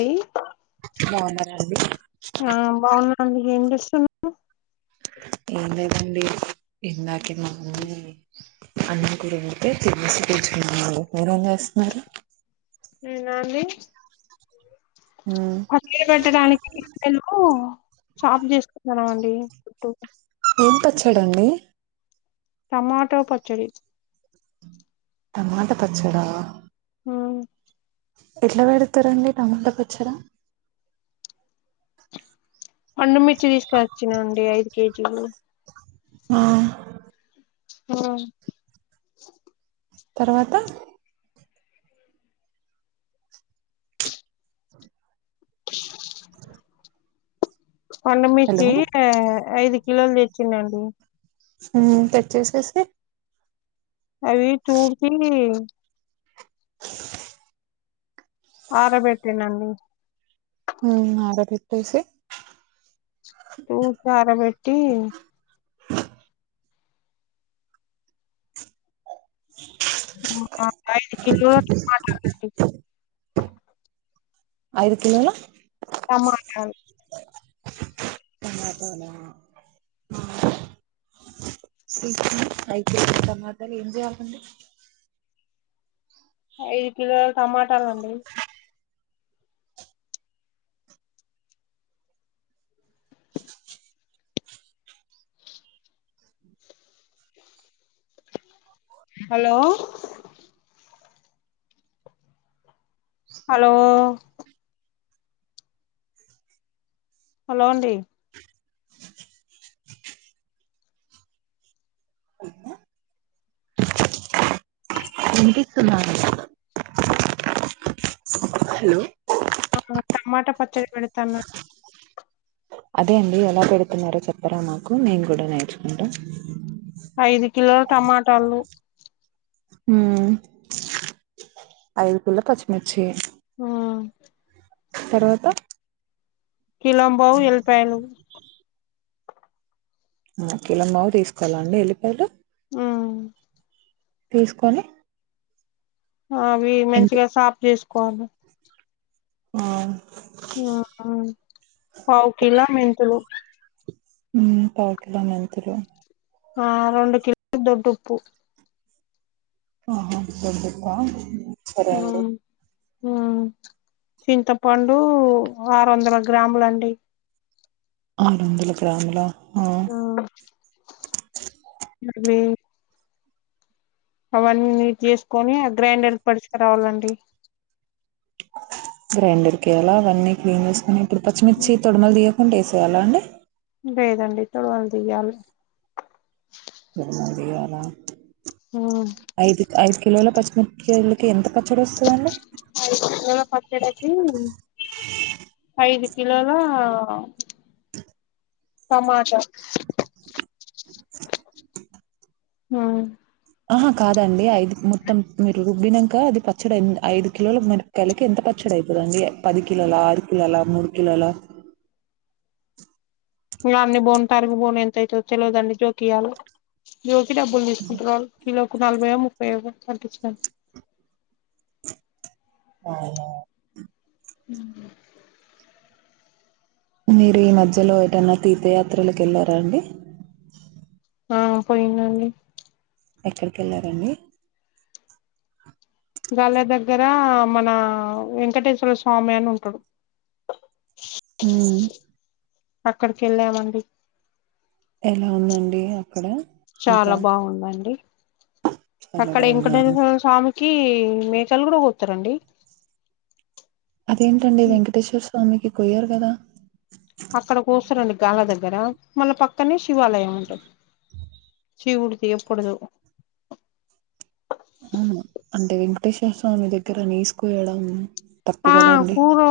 D బాగున్నారా అండి. స ఎం లేదు అండి ఇందాక మా అంద అన్న కూడార అతే వాళ్ళ మీర ఏమీ చేస్తున్నారు. నేనా అండి మ్మ్. పక్కలు పెట్టడానికిలు షాప్ చేసుకుంటన్నా అండి ఫూ చుడండి టమాటో పచ్చడి టమాట పచ్చడా ఉమ్ ఎట్లా పెడతారండి నా టమాట పచ్చడ పండు మిర్చి తీసుకొచ్చినాండి ఐదు కేజీ ఆ ఊ తర్వాత ఆ [unintelligible] హలో పండుమిర్చి ఐదు కిలలు తెచ్చిందండి. టచ్ చేసేసి అవి చూపు ఆ [unintelligible] అరబెట్టే నండి హు ఆరబెట్టేసి ఉ ఆరబెట్టి ఐదు కిలో [unintelligible] ఐదు కిలోల టమాటాలు టమాటలా ఆ [inaudible] టమాటలు ఏం చేయాలండి ఐదు కిలోలు టమాటాలండి హలో హలో హలో అండి వినిపిస్తుందా అండి హలో ఆ టమాటా పచ్చడి పెడతానండి అదే అండి ఎలా పెడుతున్నారో చెప్పరా మాకు నేను కూడా నేర్చుకుంటా ఐదు కిలోల టమాటాలు ఉ ఐదు కిలో పచ్చిమిర్చి ఆ తర్వాత కిలోం బావు ఎల్పాయలు కిలోమావ తీసుకోవాలా అండి ఎల్లిపాయలు మ్మ్ తీసుకొని అవి ఎంత మంచిగా సాప్ చేసుకోవాలి ఆ మ్మ్ పావు కిలో మెంతులు ఉ పావు కిలో మెంతులు ఆ రెండు కిలో దొడ్డుప్పు ఆహా దొడ్డుప్ప సరే అండి ఆ చింతపండు ఆరువందల గ్రాములండి ఆరు వందల గ్రాముల ఆ అవే అవన్నీ నీట్ చేసుకొని ఆ గ్రైండర్ పడిచుకు రావాలండి గ్రైండర్కి అలా అవన్నీ క్లీన్ చేసుకుని ఉమ్, పచ్చిమిర్చి తోడుమల్ తీయాలి ఉంటేసేయాలా అండి లేేదండి తొడమలు తీయాలి తొడుములు తీయాల ఉ కిలోల పచ్చిమక్కయలకి ఎంత పచ్చడి వస్తదండి ఐదు కిలోల పచ్చడి కి ఐదు కిలోలా టమాట ఆహా కాదండి ఐదు మొత్తం మీరు రుబ్బినాక అది పచ్చడి ఐదు కిలోల మరకాయలకి ఎంత పచ్చడి అయిపోదండి పది కిలోలా ఆరు కిలోలా మూడు కిలోలా ఇ అన్ని బో తారుగ బోన్ ఎంత అవుతుో తెలిదండి జోక్య్యాలు జో బల్ స్ పుంటరల్ క నాలుభైగా ముప్పైగా చచ్చ ఆవు ఉ మీరు ఈ మధ్యలో ఏటైన్నా తీర్థయాత్రలక వెళ్లారా అండి ఆ పోయిన్లి ఎక్కడికి వెళ్ళారంండి ళ దగ్గర మన వెంకటేశ్వర స్వామి అని ఉంటాడు హ అక్కడికి వెళ్ళామండి ఎలా ఉందండి అక్కడ ఇంకా చాలా బాగుందండి చాలా అక్కడ ఇంకట బాగున్నాను స్వామికి ఇ మేకలు కూడాస్తారంండి అదేంటండి వెంకటేశ్వర స్వామికి కొయ్యరు కదా అక్కడ కూసురండి గాళ దగ్గర మళ్ళ పక్కనే శివాలయం ఉంటుది శివుడిది ఎప్పుడ పటేశ్వ స్వామి దగ్గర నేసుకోయడం ఆ కూరు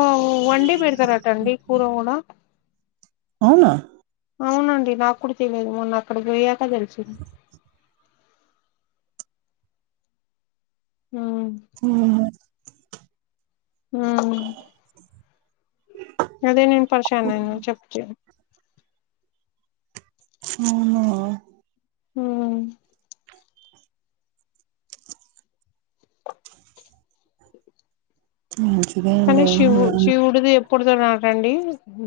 వండి బడతారట్టండి కూర కూడా అవునా అవునండి నాకు కూడా తెలియదు మొన్న అక్కడికి పోయయాక తెలిసింది ఉమ్ హ హ అదే నేను పరిచానును చెప్పను అవును హమ్ మంచిదండ పడుతున్నటండి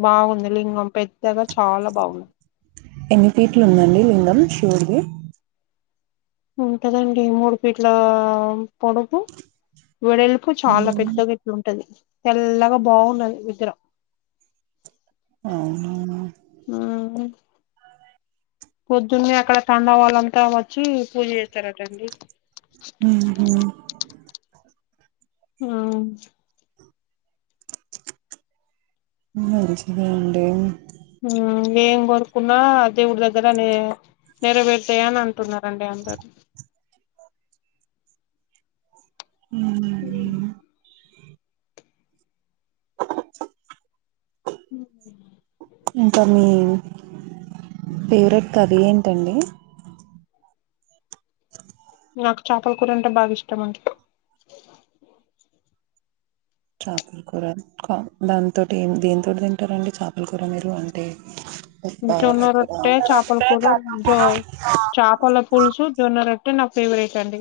బాగుంది లింగం పెద్ద గా చాలా బాగున్నాయి ఎన్ని పీట్లు ఉందండి లింగం వుడికి ఉంటదండి మూడు ఫీట్ల పొడుపు ఇడెలుపు చాలా మ్మ్. పెద్దగా ఇట్లుంటది తెల్లగా బాగున్నది నిద్ర అవు పొద్దున్న అక్కడ తంండవళ్లంతా వ హు పూజ చేస్తారటండి హ్మ్ హ ఆ [unintelligible] [unintelligible] మంచిదెఅండి. ఆ ఏం కోరుకున్నా దేవుడి దగ్గర నే నెరవేతాయ్ అని అంటున్నారండి అందరు, హ్మ్ హ్మ్ [inaudible] ఇంకా మీ ఫేవరెట్ కర్రీ ఏంటండి, నాకు చాపల కూర అంటే బాగా ఇష్టం అండి. చాపల కూర కాం దాంతోటి దేనితోటి తింటారండి చాపల కూర మీరు అంటే ఉప్పా, కారా? జొన్నరొట్టె, చాపలకూర జో చాపలపుల్సు జొన్నరొ ట్టే నా ఫేవరెట్ అండి.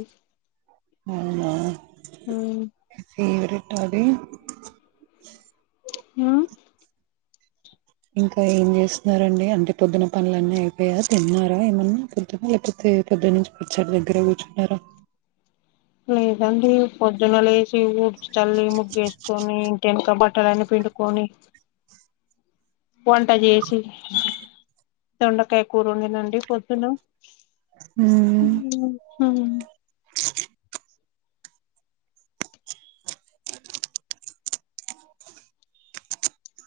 అవునా ఉమ్ ఫేవరె ట అది ఆ ఇంకా ఏం చేస్తున్నారండి అంటే పొద్దున పనులన్నీ అయిపోయాయ తిన్నరా ఏమన్నా పొద్దున లేకపోతే పొద్దట్ నుంచి ముచ్చట దగ్గరే కూర్చున్నారా, లేదండి పొద్దున లేసి ఊడ్ చి చల్లి ముగ్గేస్కొని అటెంక బట్టలన్ని పిండుకొని, వంటచేశి దొండకాయ కూరవండినండి పొద్దున హ్మ్ హ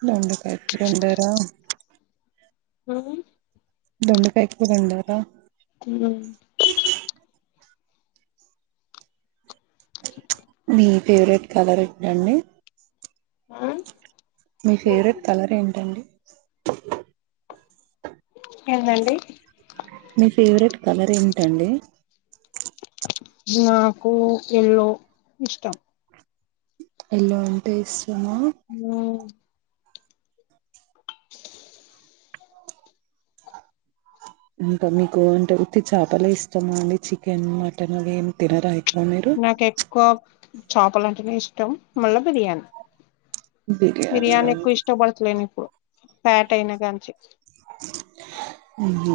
దొండకాయ్ వండారా హ దొండకాయ కూర వండారా, హ మీ ఫేవరెట్ కలర్ ఎంటండి, ఆ మీ ఫేవరెట్ కలర్ ఏంటండి, ఏందండి మీ ఫేవరెట్ కలర్ ఏమిటండి నాకు ఎల్లో ఇష్టం. ఎల్లో అంటే ఇస్ హ ఇంకా మీకు అంటే ఉత్తి చాపలే ఇష్టమా అండి చికెన్ మటన్ అవి ఏమి తినరా ఇం నాకు ఎక్కువ చాపల్ అంటనే ఇష్టం మళ్ళ బిర్యానీ బిర్యానీ ఎక్కువ ఇష్టపడతలేను ఇప్పుడు ఫ్యాట్ అయినా కాంచి ఉహు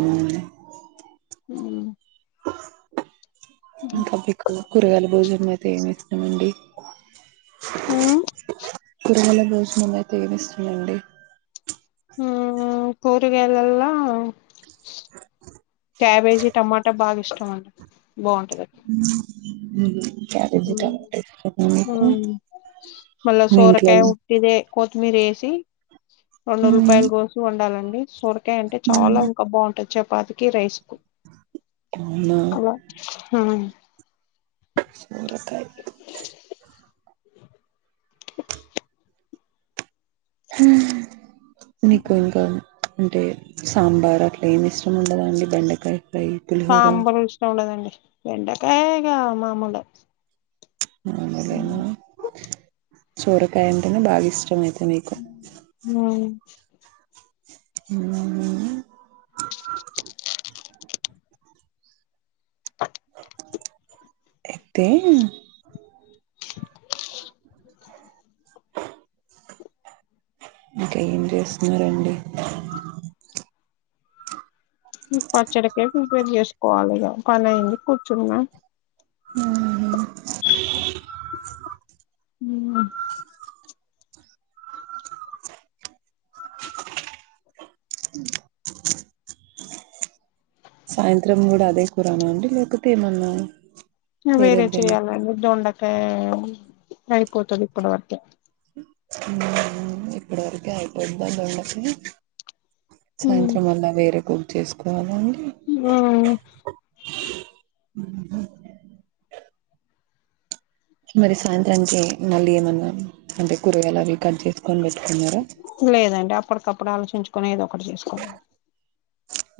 ఉమ్ ఇంకాప్పకు కూరగాలు భోజనం అయితే ఏమి ఇష్టమండి ఆ కూరగాయల భోజనం అంటే ఏమి ఇష్టమండి ఆ కూరగాయలలో క్యాబేజీ టమాటా బాగా ఇష్టం అండి బాగుంటదండి ఉహు మల్లా మీ సోరకాయ ఉట్టిదే కొత్తిమీర వేసి రెండు ఉల్లిపాయలు ఇంట్లలో కోసి వండాలండి సొరకాయ్ సొరకాయ అంటే చాలా ఇంకా బాగుంటుంది చెప్ప చపాతికి రైస్ అవునా అబా హా సరే [inaudible] హ నీకు ఇంకా అంటే సాంబార్ అట్లా ఏమి ఇష్టం ఉండదండి బెండకాయ ఫ్రై పులిహోర సాంబార్ ఇష్టం ఉండదండి బెండకాయ ఇగ మామొలే అవును లెండి సోరకాయ అంటేనే బాగా ఇష్టం అయితే మీకు హ ఊమ్ ఐతే [inaudible] ఇంకా ఏం చేస్తున్నారండి పచ్చడకే ప్రిపేర్ చేస్తు కోవాలిగా పని అయింది కూర్చున్నా ఆ ఊమ్ [inaudible] ఊమ్ సాయంత్రం కూడా అదే కూరనా అండి లేకపోతే ఏమన్నా వేరే వేరేది చేయాలండి దొండకాయ నయిపోతది ఇప్పుడ వర్క ఉ ఇక్కడ వరకే అయిపోయింద వాళ్లకి సాయంత్రం అల్ల వేరే కు చేసుకోవా ఆ ఉ హ మరి సాయంత్రానికి మళ్ళీ ఏమన్నా అంటే కూరగాయలు అవి కట్ జేసుకొని బె లేదండి అ అప్పటికప్పుడు ఆలోచించుకొని ఏదో ఒకటి జె సుకోవాలి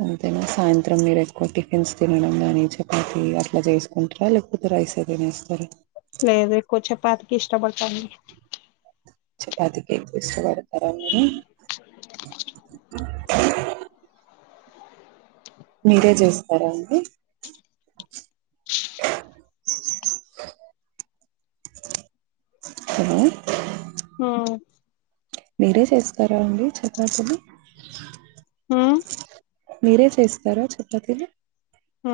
అంతేనా సాయంత్రం మీరు ఎక్కువ టిఫిన్స్ తినడం గాని చపాతి అట్లా చేసుకుంటారా లేకపోతే రైసే తినేస్తార లేదెక్కువ చెప ఇష్టబడత చపాతికే ఎక్కవ ఇష్టపడతార మీరు మీరే చేస్తారా అండి హలో ఆ మీరే జేస్తారా అండి చపతీలు మ్మ్ మీరే జేస్తారా చపాతిలు ఆ